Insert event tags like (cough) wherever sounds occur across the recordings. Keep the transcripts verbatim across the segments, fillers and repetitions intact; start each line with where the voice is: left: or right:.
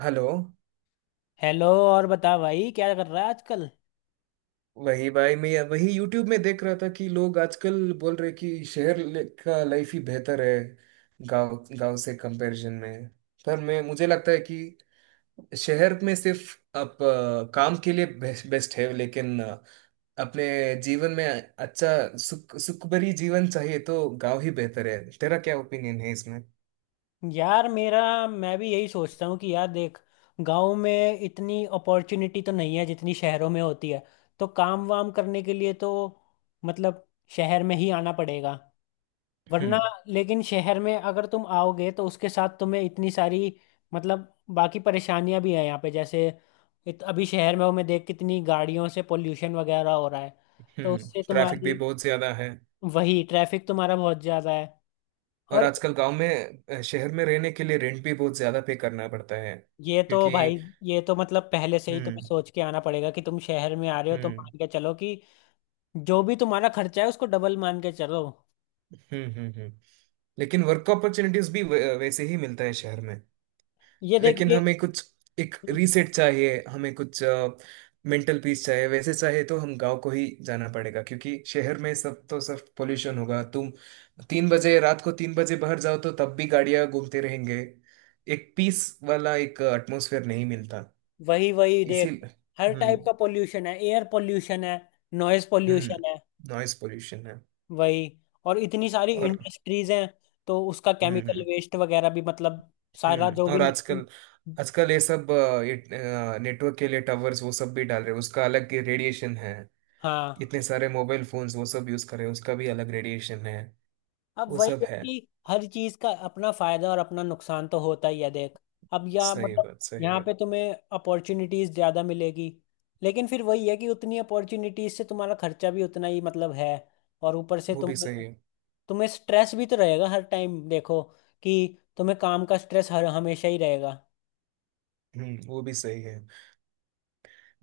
right: Hello.
left: Hello. और बता भाई, क्या कर रहा है आजकल?
right: वही भाई, मैं वही यूट्यूब में देख रहा था कि लोग आजकल बोल रहे कि शहर ले- का लाइफ ही बेहतर है गांव गांव से कंपैरिजन में। पर मैं मुझे लगता है कि शहर में सिर्फ आप अ, काम के लिए बेस्ट है, लेकिन अ, अपने जीवन में अच्छा सुख सुख भरी जीवन चाहिए तो गांव ही बेहतर है। तेरा क्या ओपिनियन है इसमें?
left: यार, मेरा मैं भी यही सोचता हूँ कि यार देख, गांव में इतनी अपॉर्चुनिटी तो नहीं है जितनी शहरों में होती है। तो काम वाम करने के लिए तो मतलब शहर में ही आना पड़ेगा वरना।
right: हम्म,
left: लेकिन शहर में अगर तुम आओगे तो उसके साथ तुम्हें इतनी सारी मतलब बाकी परेशानियां भी हैं यहाँ पे, जैसे इत, अभी शहर में हूँ मैं, देख कितनी गाड़ियों से पोल्यूशन वगैरह हो रहा है। तो
right: हम्म,
left: उससे
right: ट्रैफिक भी
left: तुम्हारी,
right: बहुत ज्यादा है।
left: वही ट्रैफिक तुम्हारा बहुत ज़्यादा है।
right: और
left: और
right: आजकल गांव में अ, शहर में रहने के लिए रेंट भी बहुत ज्यादा पे करना पड़ता है।
left: ये तो
right: क्योंकि,
left: भाई, ये तो मतलब पहले से ही तुम्हें
right: हम्म,
left: सोच के आना पड़ेगा कि तुम शहर में आ रहे हो तो
right: हम्म,
left: मान के चलो कि जो भी तुम्हारा खर्चा है उसको डबल मान के चलो।
right: हम्म, हम्म, हम्म। लेकिन वर्क अपॉर्चुनिटीज भी वै- वैसे ही मिलता है शहर में।
left: ये
right: लेकिन
left: देखिए,
right: हमें कुछ एक रीसेट चाहिए, हमें कुछ मेंटल पीस चाहिए, वैसे चाहिए तो हम गांव को ही जाना पड़ेगा। क्योंकि शहर में सब तो सब पोल्यूशन होगा। तुम तीन बजे रात को तीन बजे बाहर जाओ तो तब भी गाड़ियां घूमते रहेंगे। एक पीस वाला एक एटमोसफेयर नहीं मिलता।
left: वही वही
right: इसी
left: देख, हर
right: हम्म,
left: टाइप का पोल्यूशन है, एयर पोल्यूशन है, नॉइज
right: हम्म,
left: पोल्यूशन है।
right: नॉइस पोल्यूशन है।
left: वही, और इतनी सारी
right: और
left: इंडस्ट्रीज हैं, तो उसका केमिकल
right: हम्म,
left: वेस्ट वगैरह भी मतलब सारा
right: हम्म।
left: जो भी।
right: और आजकल आजकल ये सब अ, ये नेटवर्क के लिए टावर्स वो सब भी डाल रहे हैं, उसका अलग रेडिएशन है।
left: हाँ।
right: इतने सारे मोबाइल फोन्स वो सब यूज कर रहे हैं, उसका भी अलग रेडिएशन है।
left: अब
right: वो
left: वही
right: सब
left: है
right: है।
left: कि हर चीज का अपना फायदा और अपना नुकसान तो होता ही है देख। अब या
right: सही
left: मतलब
right: बात, सही
left: यहाँ
right: बात।
left: पे तुम्हें अपॉर्चुनिटीज ज्यादा मिलेगी, लेकिन फिर वही है कि उतनी अपॉर्चुनिटीज से तुम्हारा खर्चा भी उतना ही मतलब है। और ऊपर से
right: वो भी
left: तुम,
right: सही है।
left: तुम्हें स्ट्रेस भी तो रहेगा हर टाइम, देखो कि तुम्हें काम का स्ट्रेस हर हमेशा ही रहेगा।
right: हम्म, वो भी सही है।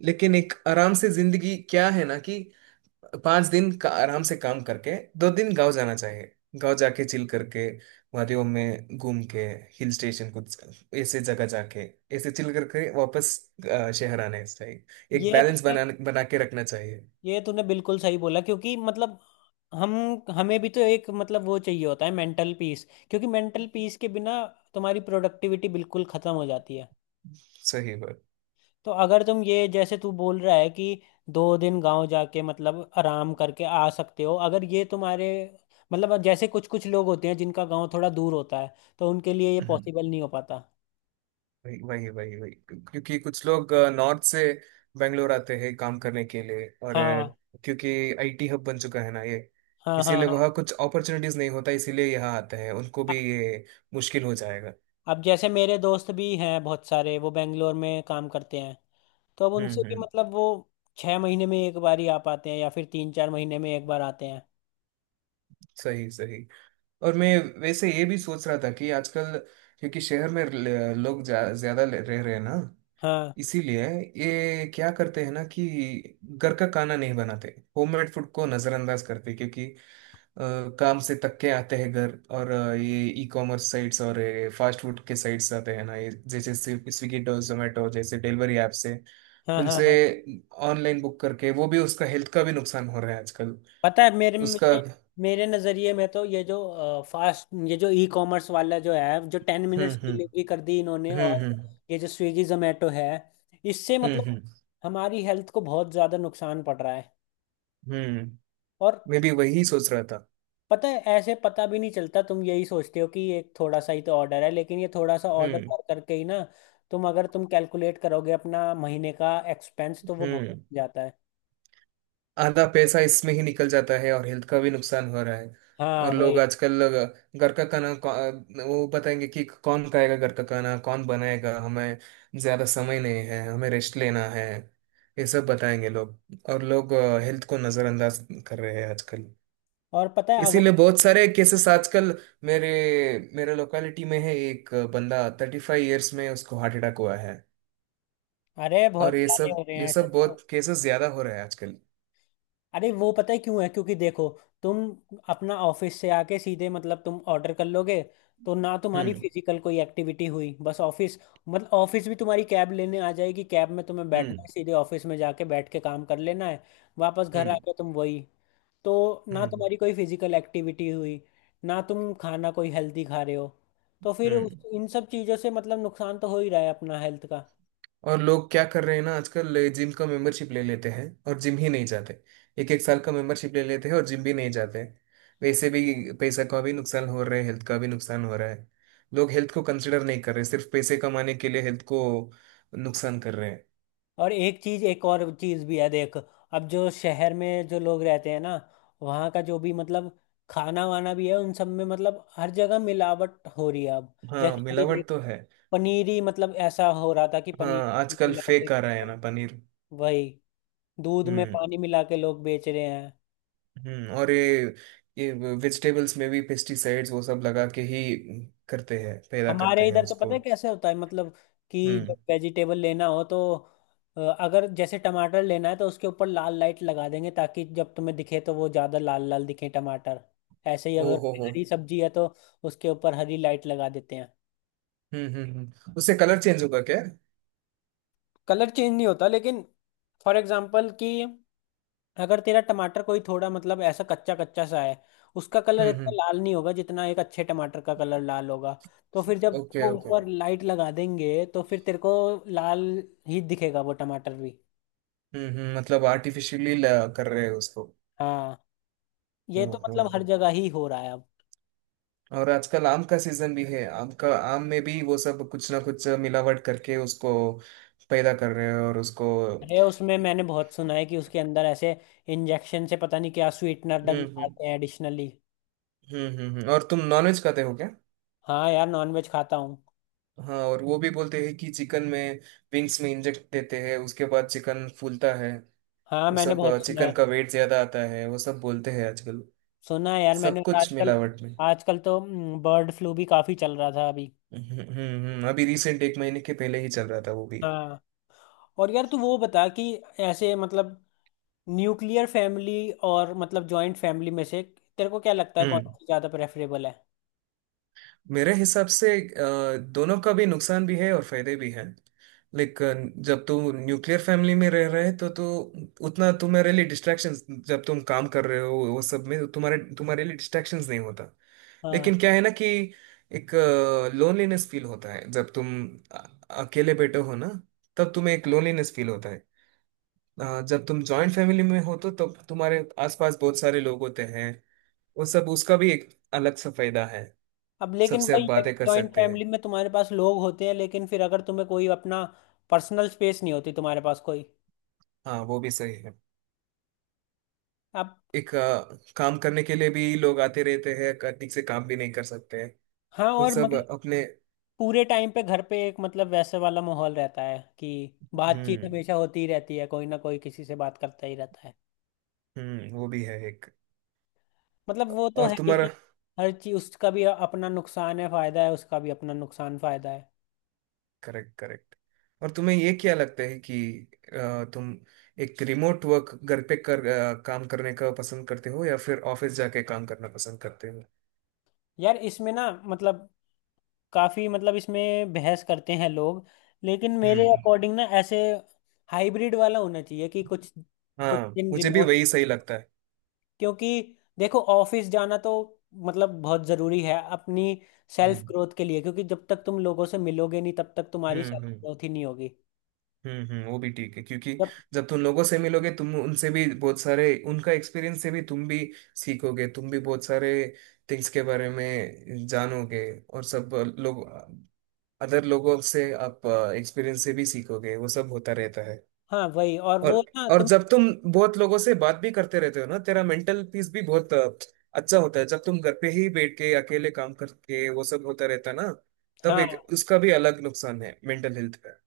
right: लेकिन एक आराम से जिंदगी क्या है ना कि पांच दिन का आराम से काम करके दो दिन गांव जाना चाहिए। गांव जाके चिल करके, वादियों में घूम के, हिल स्टेशन कुछ ऐसे जगह जाके, ऐसे चिल करके वापस अ, शहर आने चाहिए। एक
left: ये
right: बैलेंस
left: तुमने
right: बना बना के रखना चाहिए।
left: ये तूने बिल्कुल सही बोला, क्योंकि मतलब हम हमें भी तो एक मतलब वो चाहिए होता है, मेंटल पीस। क्योंकि मेंटल पीस के बिना तुम्हारी प्रोडक्टिविटी बिल्कुल खत्म हो जाती है।
right: सही बात।
left: तो अगर तुम ये, जैसे तू बोल रहा है कि दो दिन गांव जाके मतलब आराम करके आ सकते हो, अगर ये तुम्हारे मतलब जैसे कुछ कुछ लोग होते हैं जिनका गांव थोड़ा दूर होता है तो उनके लिए ये
right: हम्म,
left: पॉसिबल नहीं हो पाता।
right: वही वही वही वही। क्योंकि कुछ लोग नॉर्थ से बेंगलोर आते हैं काम करने के लिए, और अ,
left: हाँ,
right: क्योंकि आई टी हब बन चुका है ना ये,
left: हाँ, हाँ,
right: इसीलिए
left: हाँ।
right: वह कुछ अपॉर्चुनिटीज नहीं होता इसीलिए यहाँ आते हैं। उनको
left: अ-
right: भी ये मुश्किल हो जाएगा।
left: अब जैसे मेरे दोस्त भी हैं बहुत सारे, वो बेंगलोर में काम करते हैं। तो अब
right: हम्म,
left: उनसे भी
right: हम्म,
left: मतलब वो छह महीने में एक बार ही आ पाते हैं या फिर तीन चार महीने में एक बार आते हैं।
right: सही, सही। और मैं वैसे ये भी सोच रहा था कि आजकल क्योंकि शहर में ल- लोग जा, ज्यादा ले- रह रहे हैं ना,
left: हाँ,
right: इसीलिए ये क्या करते हैं ना कि घर का खाना नहीं बनाते, होममेड फूड को नजरअंदाज करते हैं, क्योंकि अ, काम से थक के आते हैं घर, और अ, ये ई कॉमर्स साइट्स और फास्ट फूड के साइट्स आते हैं ना ये, जैसे स्विगी और जोमेटो जैसे डिलीवरी ऐप से,
left: हाँ, हाँ,
right: उनसे
left: हाँ।
right: ऑनलाइन बुक करके, वो भी उसका हेल्थ का भी नुकसान हो रहा है आजकल।
left: पता है, मेरे
right: उसका।
left: मेरे मेरे नज़रिए में तो ये जो फास्ट, ये जो ई कॉमर्स वाला जो है, जो ten
right: hmm,
left: minutes
right: hmm,
left: delivery कर दी इन्होंने,
right: हम्म,
left: और
right: हम्म,
left: ये जो स्विगी जोमेटो है, इससे
right: हम्म,
left: मतलब
right: हम्म,
left: हमारी हेल्थ को बहुत ज़्यादा नुकसान पड़ रहा है।
right: हम्म,
left: और
right: मैं भी वही सोच रहा था।
left: पता है ऐसे पता भी नहीं चलता, तुम यही सोचते हो कि ये थोड़ा सा ही तो ऑर्डर है, लेकिन ये थोड़ा सा ऑर्डर
right: हम्म,
left: कर करके ही ना, तुम अगर तुम कैलकुलेट करोगे अपना महीने का एक्सपेंस तो वो बहुत हो
right: हम्म,
left: जाता है।
right: आधा पैसा इसमें ही निकल जाता है और हेल्थ का भी नुकसान हो रहा है।
left: हाँ
right: और लोग
left: वही।
right: आजकल अ, घर का खाना कौ- वो बताएंगे कि कौन खाएगा घर का खाना, कौन बनाएगा। हमें ज्यादा समय नहीं है, हमें रेस्ट लेना है। ये सब बताएंगे लोग। और लोग हेल्थ को नजरअंदाज कर रहे हैं आजकल।
left: और पता है अगर,
right: इसीलिए बहुत सारे केसेस आजकल मेरे मेरे लोकेलिटी में है। एक बंदा थर्टी फाइव ईयर्स में उसको हार्ट अटैक हुआ है।
left: अरे
right: और
left: बहुत
right: ये
left: सारे हो
right: सब
left: रहे
right: ये
left: हैं ऐसे
right: सब
left: तो।
right: बहुत केसेस ज्यादा हो रहे हैं आजकल।
left: अरे, वो पता है क्यों है? क्योंकि देखो तुम अपना ऑफिस से आके सीधे मतलब तुम ऑर्डर कर लोगे, तो ना तुम्हारी
right: हम्म,
left: फिजिकल कोई एक्टिविटी हुई, बस ऑफिस मतलब ऑफिस भी तुम्हारी कैब लेने आ जाएगी, कैब में तुम्हें बैठना
right: हम्म,
left: है, सीधे ऑफिस में जाके बैठ के काम कर लेना है, वापस घर
right: हम्म,
left: आके तुम वही। तो ना
right: हम्म,
left: तुम्हारी कोई फिजिकल एक्टिविटी हुई, ना तुम खाना कोई हेल्दी खा रहे हो। तो फिर
right: हम्म।
left: उस- इन सब चीज़ों से मतलब नुकसान तो हो ही रहा है अपना हेल्थ का।
right: और लोग क्या कर रहे हैं ना आजकल, जिम का मेंबरशिप ले लेते हैं और जिम ही नहीं जाते। एक एक साल का मेंबरशिप ले लेते हैं और जिम भी नहीं जाते। वैसे भी पैसा का भी नुकसान हो रहा है, हेल्थ का भी नुकसान हो रहा है। लोग हेल्थ को कंसिडर नहीं कर रहे, सिर्फ पैसे कमाने के लिए हेल्थ को नुकसान कर रहे हैं।
left: और एक चीज एक और चीज भी है देख, अब जो शहर में जो लोग रहते हैं ना, वहाँ का जो भी मतलब खाना वाना भी है उन सब में मतलब हर जगह मिलावट हो रही है अब।
right: हाँ,
left: जैसे अभी देख,
right: मिलावट तो है।
left: पनीर ही मतलब ऐसा हो रहा था कि
right: हाँ,
left: पनीर
right: आजकल
left: मिला के,
right: फेक आ रहा है ना पनीर।
left: वही दूध में
right: हम्म,
left: पानी मिला के लोग बेच रहे हैं।
right: हम्म। और ये ये वेजिटेबल्स में भी पेस्टिसाइड्स वो सब लगा के ही करते हैं, पैदा करते
left: हमारे
right: हैं
left: इधर तो पता
right: उसको।
left: है कैसे होता है मतलब, कि जब
right: हम्म।
left: वेजिटेबल लेना हो तो अ, अगर जैसे टमाटर लेना है तो उसके ऊपर लाल लाइट लगा देंगे ताकि जब तुम्हें दिखे तो वो ज़्यादा लाल लाल दिखे टमाटर। ऐसे ही
right: ओ
left: अगर
right: हो
left: कोई
right: हो।
left: हरी सब्जी है तो उसके ऊपर हरी लाइट लगा देते हैं।
right: हम्म, हम्म, हम्म, उससे कलर चेंज होगा क्या?
left: कलर चेंज नहीं होता, लेकिन फॉर एग्जाम्पल कि अगर तेरा टमाटर कोई थोड़ा मतलब ऐसा कच्चा कच्चा सा है, उसका कलर
right: हम्म,
left: इतना
right: हम्म।
left: लाल नहीं होगा जितना एक अच्छे टमाटर का कलर लाल होगा। तो फिर जब
right: ओके,
left: वो
right: ओके।
left: ऊपर लाइट लगा देंगे तो फिर तेरे को लाल ही दिखेगा वो टमाटर भी।
right: हम्म, हम्म, मतलब आर्टिफिशियली कर रहे हैं उसको।
left: हाँ, ये
right: हम्म,
left: तो
right: हम्म,
left: मतलब हर
right: हम्म।
left: जगह ही हो रहा है अब।
right: और आजकल आम का सीजन भी है। आम का आम में भी वो सब कुछ ना कुछ मिलावट करके उसको पैदा कर रहे हैं, और उसको,
left: अरे, उसमें मैंने बहुत सुना है कि उसके अंदर ऐसे इंजेक्शन से पता नहीं क्या स्वीटनर
right: हम्म, हम्म,
left: डालते हैं एडिशनली।
right: हम्म, हम्म, हम्म। और तुम नॉनवेज खाते हो क्या?
left: हाँ यार, नॉनवेज खाता हूँ।
right: हाँ, और वो भी बोलते हैं कि चिकन में विंग्स में इंजेक्ट देते हैं, उसके बाद चिकन फूलता है,
left: हाँ,
right: वो
left: मैंने
right: सब।
left: बहुत सुना है।
right: चिकन का वेट ज्यादा आता है, वो सब बोलते हैं आजकल,
left: सुना है यार मैंने,
right: सब
left: और
right: कुछ
left: आजकल,
right: मिलावट में।
left: आजकल तो बर्ड फ्लू भी काफी चल रहा था अभी।
right: हम्म, हम्म, हम्म, हम्म, अभी रिसेंट एक महीने के पहले ही चल रहा था वो भी।
left: हाँ। और यार तू वो बता कि ऐसे मतलब न्यूक्लियर फैमिली और मतलब जॉइंट फैमिली में से तेरे को क्या लगता है कौन
right: हम्म।
left: सी ज्यादा प्रेफरेबल है?
right: मेरे हिसाब से अ, दोनों का भी नुकसान भी है और फायदे भी हैं। लेकिन जब तू न्यूक्लियर फैमिली में रह रहे, तो तू उतना तुम्हारे लिए डिस्ट्रैक्शंस, जब तुम काम कर रहे हो वो सब में, तो तुम्हारे तुम्हारे लिए डिस्ट्रैक्शंस नहीं होता।
left: हाँ।
right: लेकिन क्या है ना कि एक लोनलीनेस फील होता है, जब तुम अ- अकेले बैठे हो ना, तब तुम्हें एक लोनलीनेस फील होता है। अ, जब तुम जॉइंट फैमिली में हो, तो तब तुम्हारे आसपास बहुत सारे लोग होते हैं वो सब, उसका भी एक अलग सा फायदा है।
left: अब लेकिन
right: सबसे आप
left: वही है कि
right: बातें कर
left: जॉइंट
right: सकते
left: फैमिली
right: हैं।
left: में तुम्हारे पास लोग होते हैं, लेकिन फिर अगर तुम्हें कोई अपना पर्सनल स्पेस नहीं होती तुम्हारे पास कोई।
right: हाँ, वो भी सही है।
left: अब
right: एक अ, काम करने के लिए भी लोग आते रहते हैं, क- ठीक से काम भी नहीं कर सकते हैं,
left: हाँ,
right: वो
left: और
right: सब
left: मतलब
right: अपने।
left: पूरे टाइम पे घर पे एक मतलब वैसे वाला माहौल रहता है कि बातचीत
right: हम्म,
left: हमेशा होती ही रहती है, कोई ना कोई किसी से बात करता ही रहता है।
right: हम्म, वो भी है एक।
left: मतलब वो तो
right: और
left: है ही कि
right: तुम्हारा।
left: हर चीज, उसका भी अपना नुकसान है फायदा है, उसका भी अपना नुकसान फायदा है।
right: Correct, correct. और तुम्हें ये क्या लगता है कि अ, तुम एक रिमोट वर्क घर पे कर अ, काम करने का पसंद करते हो या फिर ऑफिस जाके काम करना पसंद करते हो?
left: यार, इसमें ना मतलब काफी मतलब इसमें बहस करते हैं लोग। लेकिन मेरे
right: हम्म।
left: अकॉर्डिंग ना ऐसे हाइब्रिड वाला होना चाहिए कि कुछ, कुछ
right: हाँ,
left: दिन
right: मुझे भी
left: रिमोट।
right: वही सही लगता है।
left: क्योंकि देखो, ऑफिस जाना तो मतलब बहुत जरूरी है अपनी सेल्फ
right: हम्म,
left: ग्रोथ के लिए, क्योंकि जब तक तुम लोगों से मिलोगे नहीं तब तक तुम्हारी
right: हम्म,
left: सेल्फ
right: हम्म,
left: ग्रोथ ही नहीं होगी।
right: हम्म, हम्म, वो भी ठीक है, क्योंकि
left: जब,
right: जब तुम लोगों से मिलोगे, तुम उनसे भी बहुत सारे उनका एक्सपीरियंस से भी तुम भी सीखोगे, तुम भी बहुत सारे थिंग्स के बारे में जानोगे। और सब लोग, अदर लोगों से आप एक्सपीरियंस से भी सीखोगे, वो सब होता रहता है।
left: हाँ वही। और वो
right: और
left: ना
right: और
left: तुम,
right: जब तुम बहुत लोगों से बात भी करते रहते हो ना, तेरा मेंटल पीस भी बहुत अ, अच्छा होता है। जब तुम घर पे ही बैठ के अकेले काम करके वो सब होता रहता ना, तब
left: हाँ
right: एक उसका भी अलग नुकसान है मेंटल हेल्थ का।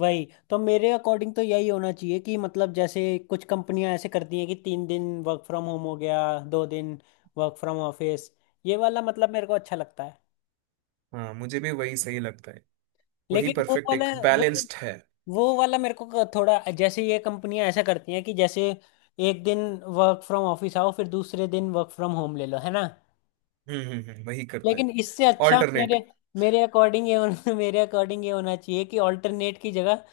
left: वही तो मेरे अकॉर्डिंग तो यही होना चाहिए कि मतलब जैसे कुछ कंपनियां ऐसे करती हैं कि तीन दिन वर्क फ्रॉम होम हो गया, दो दिन वर्क फ्रॉम ऑफिस। ये वाला मतलब मेरे को अच्छा लगता है।
right: हाँ, मुझे भी वही सही लगता है। वही
left: लेकिन वो
right: परफेक्ट
left: वाला
right: एक
left: वो
right: बैलेंस्ड है।
left: वो वाला मेरे को क- थोड़ा, जैसे ये कंपनियां ऐसा करती हैं कि जैसे एक दिन वर्क फ्रॉम ऑफिस आओ फिर दूसरे दिन वर्क फ्रॉम होम ले लो है ना।
right: हम्म, हम्म, हम्म, वही करते
left: लेकिन इससे
right: हैं
left: अच्छा मेरे
right: ऑल्टरनेट।
left: मेरे अकॉर्डिंग ये होना (laughs) मेरे अकॉर्डिंग ये होना चाहिए कि ऑल्टरनेट की जगह,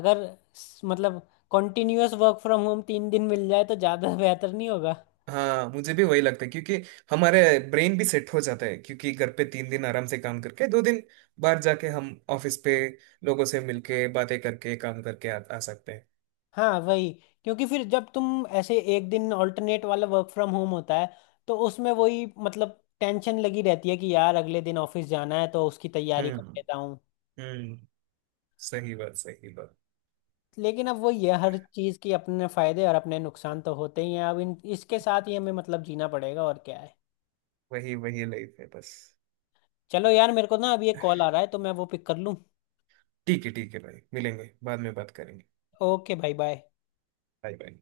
left: अगर स- मतलब कॉन्टिन्यूअस वर्क फ्रॉम होम तीन दिन मिल जाए तो ज़्यादा (laughs) बेहतर नहीं होगा?
right: हाँ, मुझे भी वही लगता है, क्योंकि हमारे ब्रेन भी सेट हो जाता है, क्योंकि घर पे तीन दिन आराम से काम करके दो दिन बाहर जाके हम ऑफिस पे लोगों से मिलके बातें करके काम करके आ, आ सकते हैं।
left: हाँ वही। क्योंकि फिर जब तुम ऐसे एक दिन ऑल्टरनेट वाला वर्क फ्रॉम होम होता है तो उसमें वही मतलब टेंशन लगी रहती है कि यार अगले दिन ऑफिस जाना है तो उसकी तैयारी कर
right: हम्म,
left: लेता हूँ।
right: हम्म, सही बात, सही बात।
left: लेकिन अब वो ये, हर चीज़ के अपने फायदे और अपने नुकसान तो होते ही हैं, अब इन इसके साथ ही हमें मतलब जीना पड़ेगा और क्या है।
right: वही वही लाइफ है बस।
left: चलो यार, मेरे को ना अभी एक कॉल आ रहा है तो मैं वो पिक कर लूँ।
right: ठीक है, ठीक है भाई, मिलेंगे बाद में बात करेंगे।
left: ओके भाई, बाय।
right: Bye, bye.